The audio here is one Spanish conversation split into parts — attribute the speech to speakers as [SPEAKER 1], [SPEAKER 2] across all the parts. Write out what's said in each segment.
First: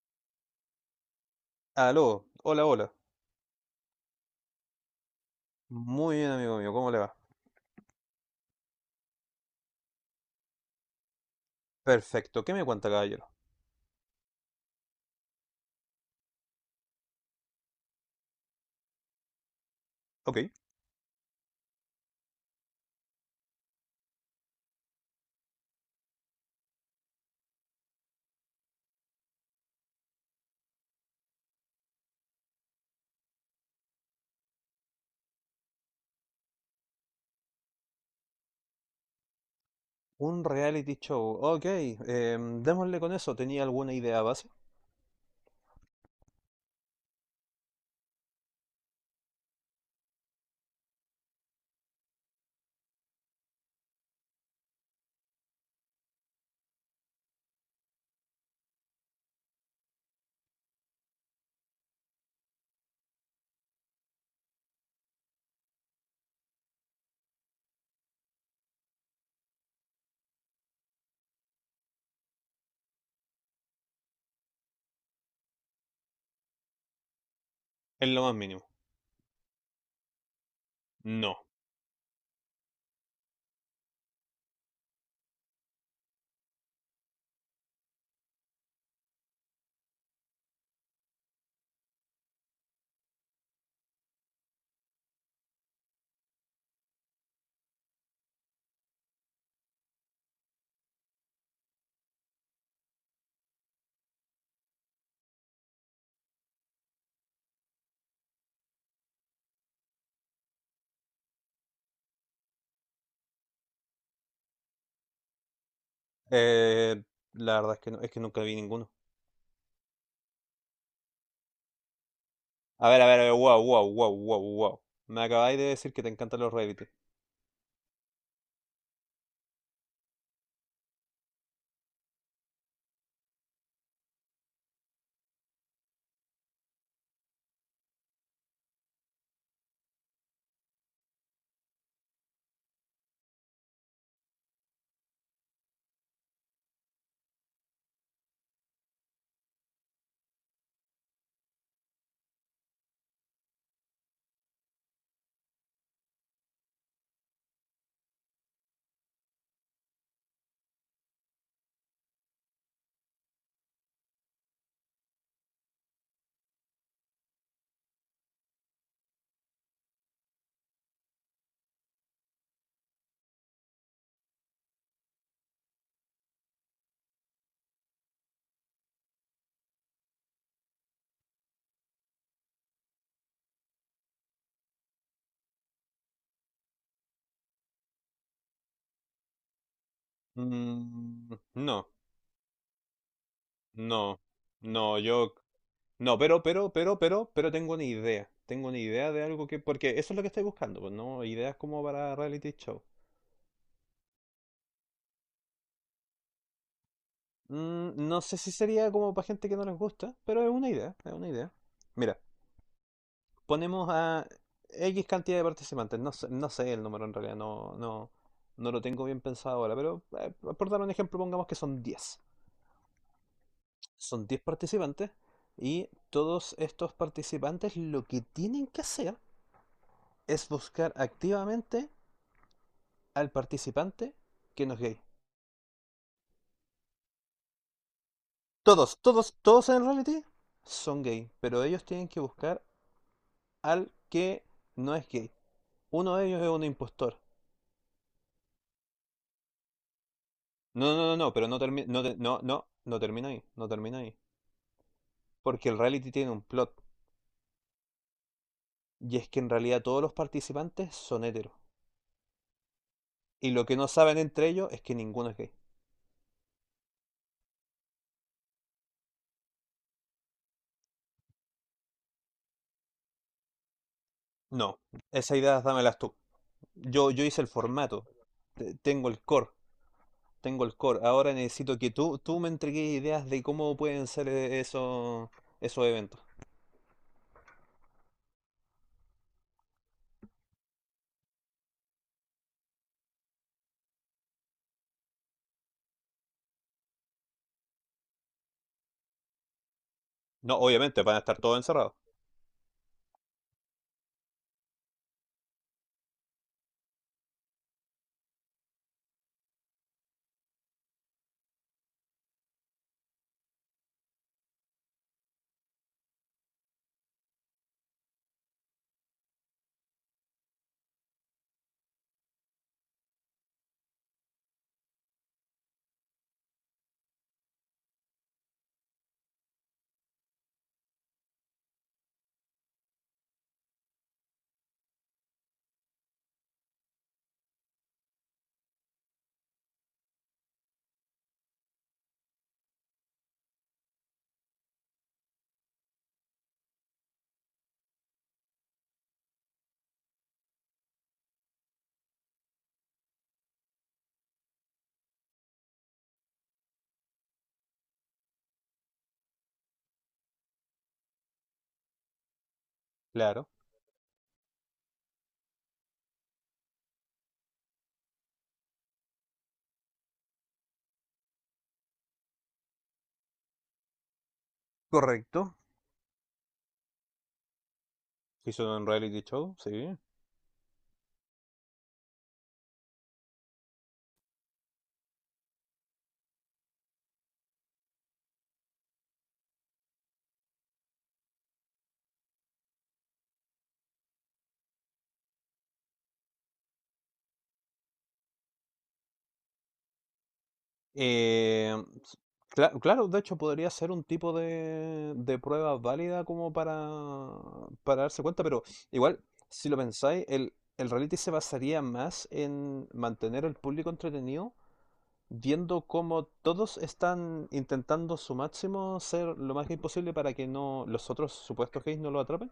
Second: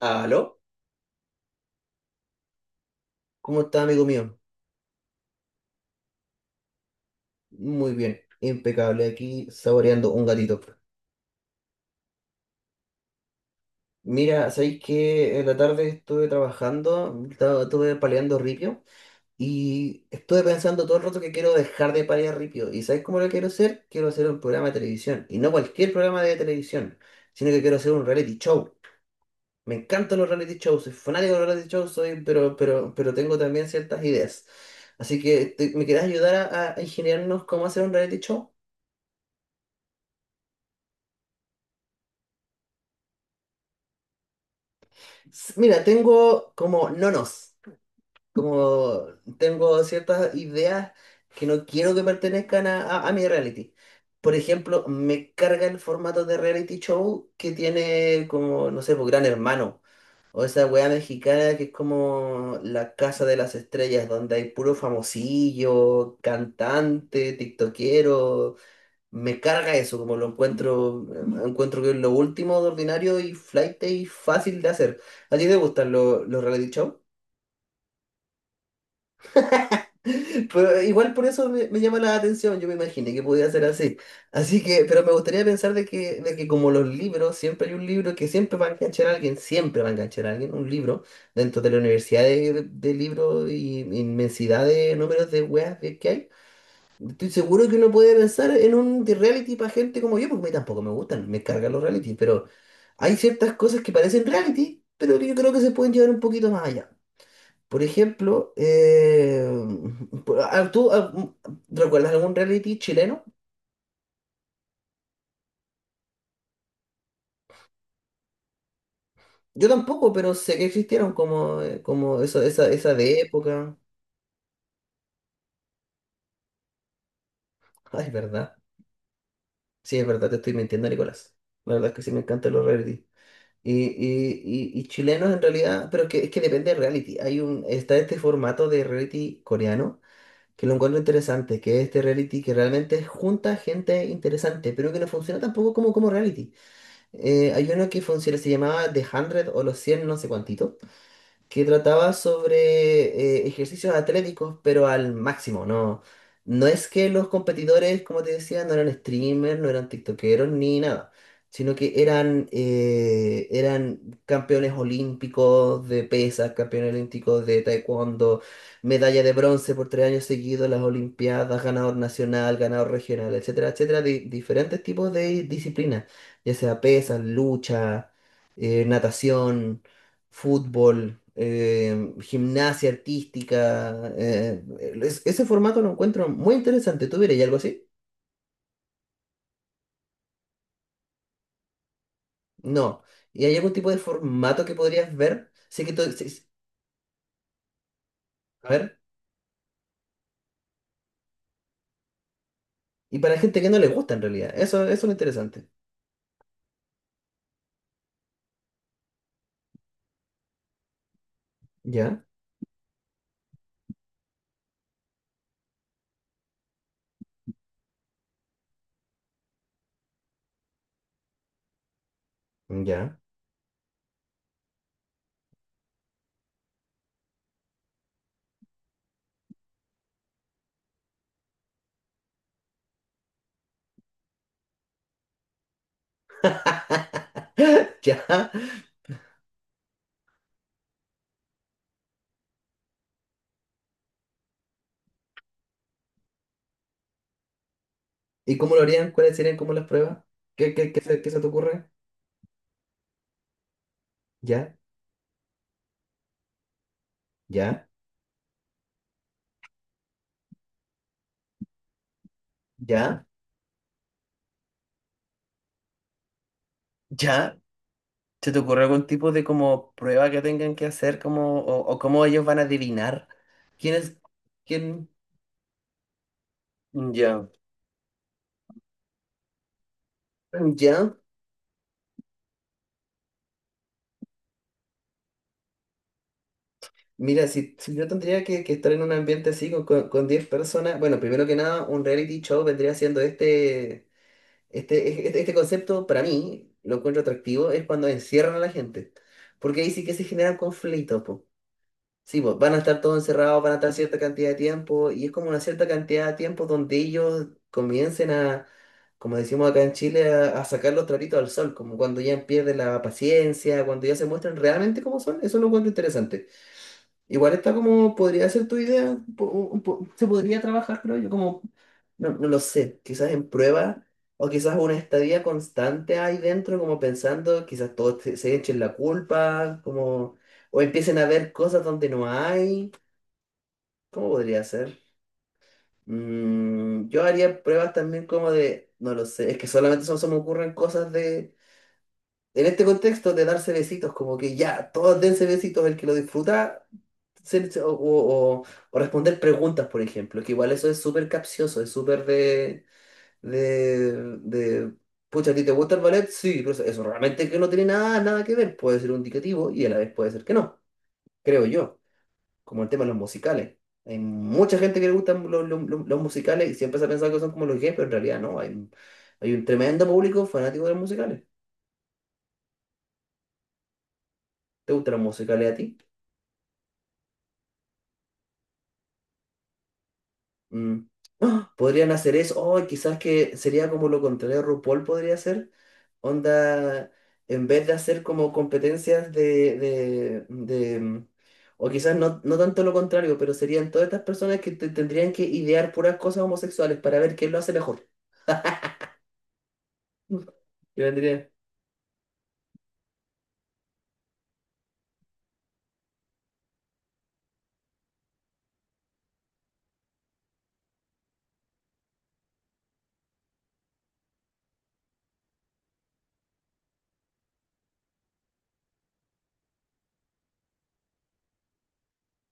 [SPEAKER 1] ¿Aló?
[SPEAKER 2] Aló, hola, hola.
[SPEAKER 1] ¿Cómo está, amigo mío?
[SPEAKER 2] Muy bien, amigo mío, ¿cómo le va?
[SPEAKER 1] Muy bien, impecable, aquí saboreando un gatito.
[SPEAKER 2] Perfecto, ¿qué me cuenta, caballero?
[SPEAKER 1] Mira, ¿sabéis que en la tarde estuve trabajando, estaba estuve paleando ripio y
[SPEAKER 2] Ok.
[SPEAKER 1] estuve pensando todo el rato que quiero dejar de palear ripio? ¿Y sabéis cómo lo quiero hacer? Quiero hacer un programa de televisión y no cualquier programa de televisión, sino que quiero hacer un reality show. Me encantan los reality shows, soy fanático de los reality shows, pero tengo también ciertas ideas. Así que, ¿me querés ayudar a ingeniarnos cómo hacer un reality show?
[SPEAKER 2] Un reality show, ok. Démosle con eso, ¿tenía alguna idea base?
[SPEAKER 1] Mira, tengo como nonos, como tengo ciertas ideas que no quiero que pertenezcan a, a mi reality. Por ejemplo, me carga el formato de reality show que tiene como, no sé, pues Gran Hermano, o esa weá mexicana que es como la casa de las estrellas, donde hay puro famosillo, cantante, tiktokero. Me carga eso, como lo encuentro, encuentro que es lo último de ordinario y flaite y fácil de hacer. ¿A ti te gustan los reality show?
[SPEAKER 2] En lo más mínimo.
[SPEAKER 1] Pero igual por
[SPEAKER 2] No.
[SPEAKER 1] eso me llama la atención, yo me imaginé que podía ser así. Así que, pero me gustaría pensar de que como los libros, siempre hay un libro que siempre va a enganchar a alguien, siempre va a enganchar a alguien, un libro, dentro de la universidad de libros y inmensidad de números de weas que hay. Estoy seguro que uno puede pensar en un de reality para gente como yo, porque a mí tampoco me gustan, me cargan los reality, pero hay ciertas cosas que parecen reality, pero que yo creo que se pueden llevar un poquito más allá. Por ejemplo, ¿tú recuerdas algún reality chileno?
[SPEAKER 2] Eh, la verdad es que no, es que nunca vi ninguno.
[SPEAKER 1] Yo tampoco, pero sé que existieron como, como eso, esa,
[SPEAKER 2] A
[SPEAKER 1] esa
[SPEAKER 2] ver, a
[SPEAKER 1] de
[SPEAKER 2] ver, a ver, wow,
[SPEAKER 1] época.
[SPEAKER 2] wow, wow, wow, wow. Me acabáis de decir que te encantan los reality.
[SPEAKER 1] Ay, es verdad. Sí, es verdad, te estoy mintiendo, Nicolás. La verdad es que sí me encantan los reality. Y chilenos en realidad, pero es que depende del reality. Hay un, está este formato de reality coreano que lo encuentro interesante, que es este reality que realmente junta gente interesante, pero que no funciona tampoco como reality. Hay uno que funciona, se llamaba The 100 o los 100 no sé cuántito, que trataba sobre ejercicios atléticos, pero al máximo, ¿no? No es que los competidores, como te decía, no eran streamers, no eran tiktokeros ni nada, sino que eran campeones olímpicos de pesas, campeones olímpicos de taekwondo, medalla de bronce por 3 años seguidos, las olimpiadas, ganador nacional, ganador regional, etcétera, etcétera, de diferentes tipos de disciplinas, ya sea pesas, lucha, natación, fútbol, gimnasia artística. Ese formato lo encuentro muy interesante. ¿Tú verías algo así?
[SPEAKER 2] Mm, no,
[SPEAKER 1] No. ¿Y hay algún tipo de
[SPEAKER 2] no,
[SPEAKER 1] formato que
[SPEAKER 2] no,
[SPEAKER 1] podrías
[SPEAKER 2] yo...
[SPEAKER 1] ver? Sí que
[SPEAKER 2] No,
[SPEAKER 1] sí, sí.
[SPEAKER 2] pero tengo una idea. Tengo
[SPEAKER 1] A
[SPEAKER 2] una
[SPEAKER 1] ver.
[SPEAKER 2] idea de algo que... Porque eso es lo que estoy buscando, pues no ideas como para reality show.
[SPEAKER 1] Y para gente que no le gusta en realidad. Eso es lo interesante.
[SPEAKER 2] Mm, no sé si sería como para gente que no les gusta, pero es una idea, es una idea. Mira,
[SPEAKER 1] Ya,
[SPEAKER 2] ponemos a X cantidad de participantes, no sé, no sé el número en realidad, no lo tengo bien pensado ahora, pero por dar un ejemplo, pongamos que son 10.
[SPEAKER 1] ya,
[SPEAKER 2] Son 10 participantes y todos estos participantes lo que tienen que hacer es buscar activamente al participante que no es gay.
[SPEAKER 1] ya.
[SPEAKER 2] Todos, todos, todos en el reality son gay, pero ellos tienen que buscar al que no es gay. Uno de ellos es un impostor.
[SPEAKER 1] ¿Y cómo lo harían? ¿Cuáles serían como las pruebas? ¿Qué, qué, qué se, qué
[SPEAKER 2] No,
[SPEAKER 1] se te
[SPEAKER 2] pero no termina,
[SPEAKER 1] ocurre?
[SPEAKER 2] no termina ahí, no termina ahí.
[SPEAKER 1] Ya,
[SPEAKER 2] Porque el reality tiene un plot.
[SPEAKER 1] ya,
[SPEAKER 2] Y es que en realidad todos los participantes son heteros.
[SPEAKER 1] ya,
[SPEAKER 2] Y lo que no saben entre ellos es que ninguno es gay.
[SPEAKER 1] ya. ¿Se te ocurre algún tipo de como prueba que tengan que hacer como, o cómo ellos van a adivinar quién es,
[SPEAKER 2] No,
[SPEAKER 1] quién?
[SPEAKER 2] esa idea dámelas tú. Yo hice el
[SPEAKER 1] Ya,
[SPEAKER 2] formato. Tengo el core, tengo el core.
[SPEAKER 1] ya,
[SPEAKER 2] Ahora necesito que tú me entregues ideas de cómo pueden ser esos, esos eventos.
[SPEAKER 1] mira, si yo tendría que estar en un ambiente así con 10 personas, bueno, primero que nada, un reality show vendría siendo este concepto, para mí, lo encuentro atractivo, es cuando encierran a la gente, porque ahí sí que se
[SPEAKER 2] No,
[SPEAKER 1] generan
[SPEAKER 2] obviamente, van a
[SPEAKER 1] conflictos.
[SPEAKER 2] estar todos encerrados.
[SPEAKER 1] Sí, pues van a estar todos encerrados, van a estar cierta cantidad de tiempo y es como una cierta cantidad de tiempo donde ellos comiencen a, como decimos acá en Chile, a sacar los trapitos al sol, como cuando ya pierden la paciencia, cuando ya se muestran realmente cómo son, eso lo encuentro interesante. Igual está como, podría ser tu idea, se podría trabajar, creo yo, como, no lo sé, quizás en prueba o quizás una estadía constante ahí dentro, como pensando, quizás todos se echen la culpa, como, o empiecen a ver cosas donde no hay, ¿cómo podría ser? Yo haría pruebas también como de, no lo sé, es que solamente son, se me ocurren cosas de, en este contexto de darse besitos, como que ya, todos dense besitos, el que lo disfruta ser- o, o- o responder preguntas, por ejemplo, que igual eso es súper capcioso, es súper de, de, pucha, ¿a ti te gusta el ballet? Sí, pero eso realmente que no tiene nada, nada que ver, puede ser un indicativo y a la vez puede ser que no, creo yo, como el tema de los
[SPEAKER 2] Claro.
[SPEAKER 1] musicales. Hay mucha gente que le gustan los los musicales y siempre se ha pensado que son como los gays, pero en realidad no, hay un tremendo público fanático de los musicales. ¿Te gustan los
[SPEAKER 2] Correcto.
[SPEAKER 1] musicales a ti?
[SPEAKER 2] Hizo un reality show, sí.
[SPEAKER 1] Mm. ¡Ah! Podrían hacer eso. O quizás que sería como lo contrario RuPaul podría hacer. Onda, en vez de hacer como competencias o quizás no, no tanto lo contrario, pero serían todas estas personas que tendrían que idear puras cosas homosexuales para ver quién lo hace mejor. Mm. Y vendría.
[SPEAKER 2] Eh, claro, de hecho podría ser un tipo de prueba válida como para darse cuenta, pero igual, si lo pensáis, el reality se basaría más en mantener al público entretenido, viendo cómo todos están intentando su máximo ser lo más gay posible para que no los otros supuestos gays no lo atrapen,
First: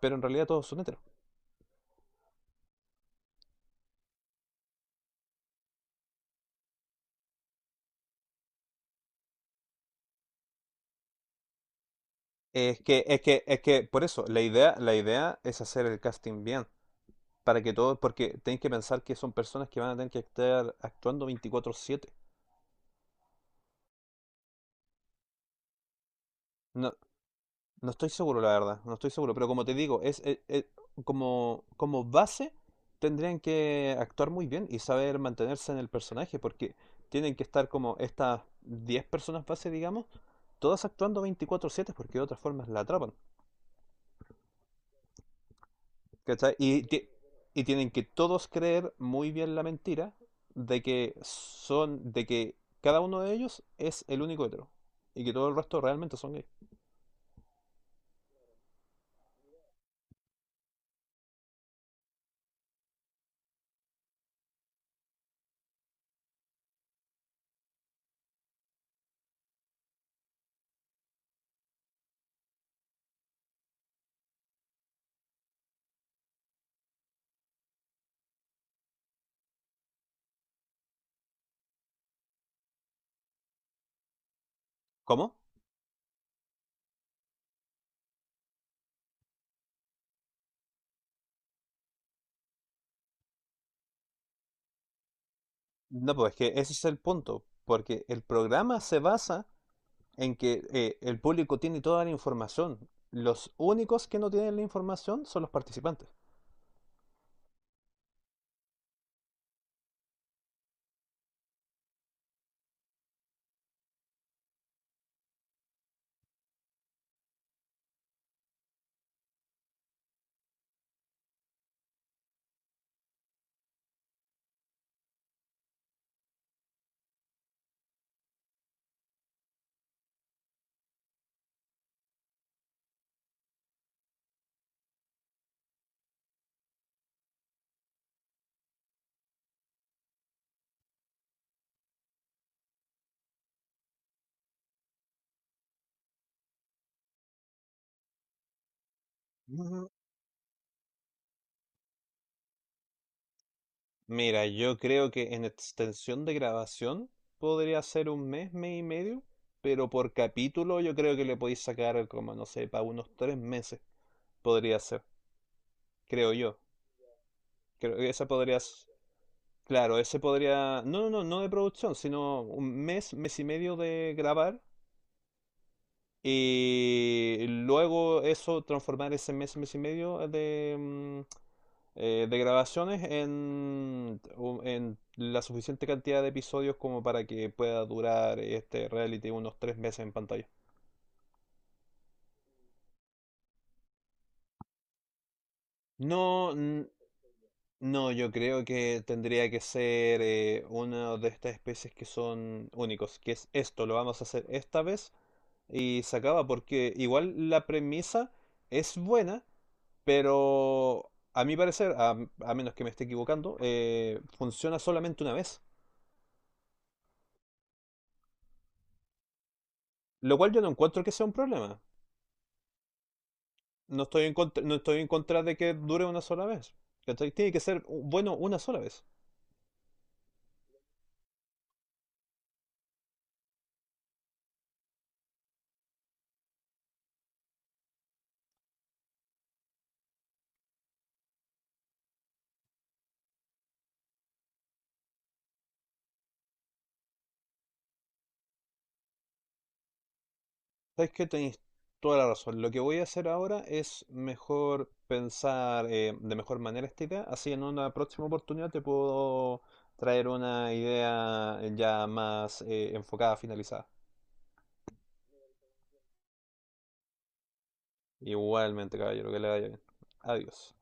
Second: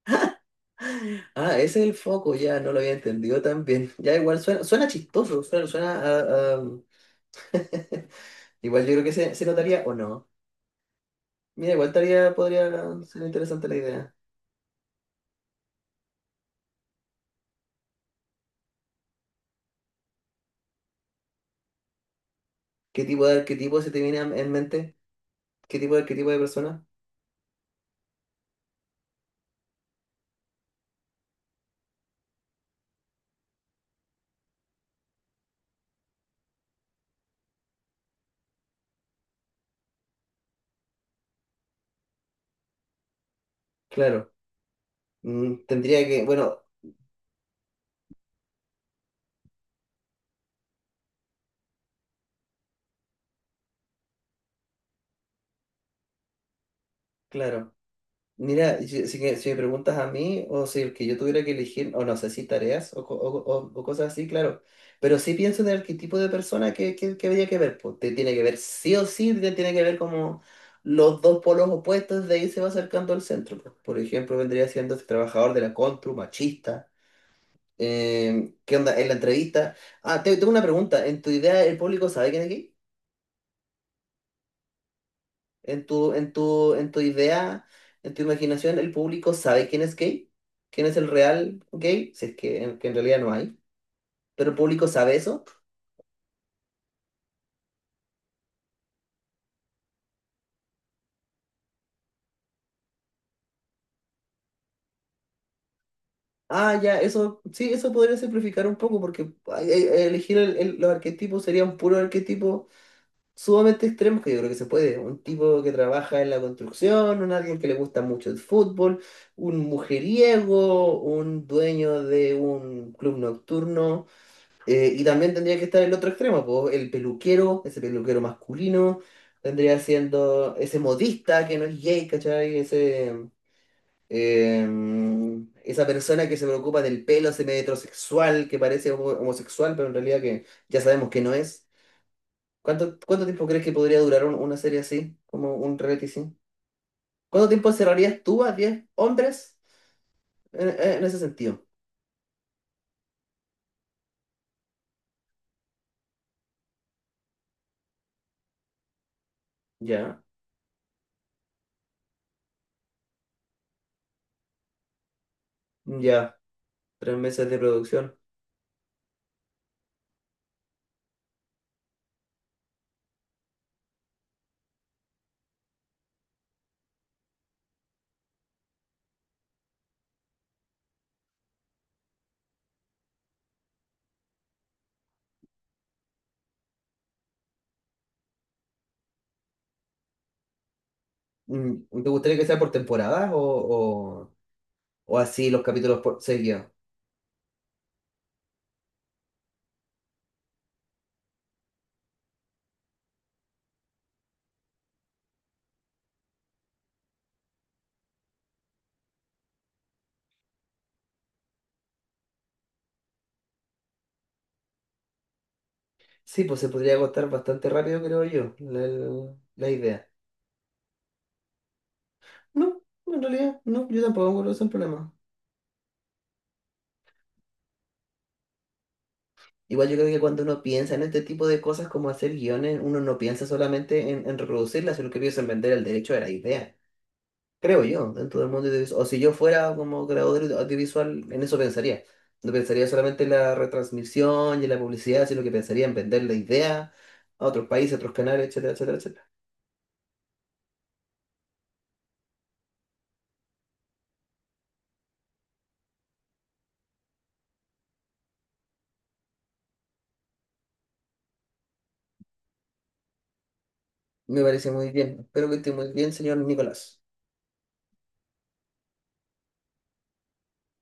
[SPEAKER 2] pero en realidad todos son heteros.
[SPEAKER 1] Ah, ese es el foco, ya no lo había entendido tan bien. Ya igual suena chistoso, suena. Igual yo creo que se notaría o no. Mira, igual estaría, podría ser interesante la
[SPEAKER 2] Por
[SPEAKER 1] idea.
[SPEAKER 2] eso, la idea es hacer el casting bien, para que todos, porque tenéis que pensar que son personas que van a tener que estar actuando 24/7.
[SPEAKER 1] ¿Qué tipo de arquetipo se te viene en mente? ¿Qué tipo de arquetipo de persona?
[SPEAKER 2] No, no estoy seguro, la verdad, no estoy seguro, pero como te digo, como, como base tendrían que actuar muy bien y saber mantenerse en el personaje, porque tienen que estar como estas 10 personas base, digamos, todas actuando 24/7 porque de otra forma la atrapan.
[SPEAKER 1] Claro, tendría que,
[SPEAKER 2] ¿Cachai?
[SPEAKER 1] bueno,
[SPEAKER 2] Y tienen que todos creer muy bien la mentira de que son, de que cada uno de ellos es el único hetero y que todo el resto realmente son gays.
[SPEAKER 1] claro. Mira, si me preguntas a mí o si el que yo tuviera que elegir, o no sé si tareas o, o cosas así, claro. Pero sí pienso en el arquetipo de persona que habría que ver. Pues, te tiene que ver sí o sí, te tiene que ver como los dos polos opuestos, de ahí se va acercando al centro, pues. Por ejemplo, vendría siendo este trabajador de la constru, machista. ¿Qué onda? En la entrevista. Ah, tengo una pregunta. ¿En tu idea el público sabe quién es gay?
[SPEAKER 2] ¿Cómo?
[SPEAKER 1] ¿En tu idea, en tu imaginación, el público sabe quién es gay? ¿Quién es el real gay? Si es que en realidad no hay. ¿Pero el público sabe eso?
[SPEAKER 2] No, pues es que ese es el punto, porque el programa se basa en que el público tiene toda la información. Los únicos que no tienen la información son los participantes.
[SPEAKER 1] Ah, ya, eso, sí, eso podría simplificar un poco porque ay, ay, elegir los arquetipos sería un puro arquetipo sumamente extremos que yo creo que se puede. Un tipo que trabaja en la construcción, un alguien que le gusta mucho el fútbol, un mujeriego, un dueño de un club nocturno. Y también tendría que estar el otro extremo, po, el peluquero, ese peluquero masculino. Tendría siendo ese modista que no es gay, ¿cachai? Eh, esa persona que se preocupa del pelo semi-heterosexual, que parece homosexual, pero en realidad que ya sabemos que no es. ¿Cuánto, cuánto tiempo crees que podría durar una serie así, como un reality sí? ¿Cuánto tiempo encerrarías tú a 10 hombres en ese sentido?
[SPEAKER 2] Mira, yo creo que en extensión de grabación podría ser un mes, mes y medio, pero por
[SPEAKER 1] Ya,
[SPEAKER 2] capítulo yo creo que le podéis sacar como, no sé, para unos 3 meses podría ser, creo
[SPEAKER 1] ya,
[SPEAKER 2] yo.
[SPEAKER 1] 3 meses de
[SPEAKER 2] Creo que
[SPEAKER 1] producción.
[SPEAKER 2] esa podría, claro, ese podría, no de producción, sino un mes, mes y medio de grabar. Y luego eso, transformar ese mes, mes y medio de, de grabaciones en, en la suficiente cantidad de episodios como para que pueda durar este reality unos 3 meses en pantalla.
[SPEAKER 1] ¿Te gustaría que sea por temporadas o, o así los capítulos por
[SPEAKER 2] No,
[SPEAKER 1] seguidos?
[SPEAKER 2] n- no, yo creo que tendría que ser una de estas especies que son únicos, que es esto, lo vamos a hacer esta vez y se acaba porque igual la premisa es buena. Pero a mi parecer, a menos que me esté equivocando, funciona solamente una vez.
[SPEAKER 1] Sí, pues se podría agotar bastante rápido, creo yo, la idea.
[SPEAKER 2] Lo cual yo no encuentro que sea un problema.
[SPEAKER 1] No, en realidad, no, yo
[SPEAKER 2] No estoy en
[SPEAKER 1] tampoco creo que
[SPEAKER 2] contra,
[SPEAKER 1] sea un
[SPEAKER 2] no estoy en
[SPEAKER 1] problema.
[SPEAKER 2] contra de que dure una sola vez. ¿Cachai? Tiene que ser bueno una sola vez.
[SPEAKER 1] Igual yo creo que cuando uno piensa en este tipo de cosas como hacer guiones, uno no piensa solamente en, reproducirlas, sino que piensa en vender el derecho de la idea, creo yo, dentro del mundo audiovisual. O si yo fuera como creador audiovisual, en eso pensaría. No pensaría solamente en la retransmisión y en la publicidad, sino que pensaría en vender la idea a otros países, a otros canales, etcétera, etcétera, etcétera.
[SPEAKER 2] ¿Sabes qué? Tenéis toda la razón. Lo que voy a hacer ahora es mejor pensar de mejor manera esta idea. Así en una próxima oportunidad te puedo traer una idea ya más enfocada, finalizada.
[SPEAKER 1] Me parece muy bien. Espero que esté muy bien, señor Nicolás.
[SPEAKER 2] Igualmente, caballero, que le vaya bien. Adiós.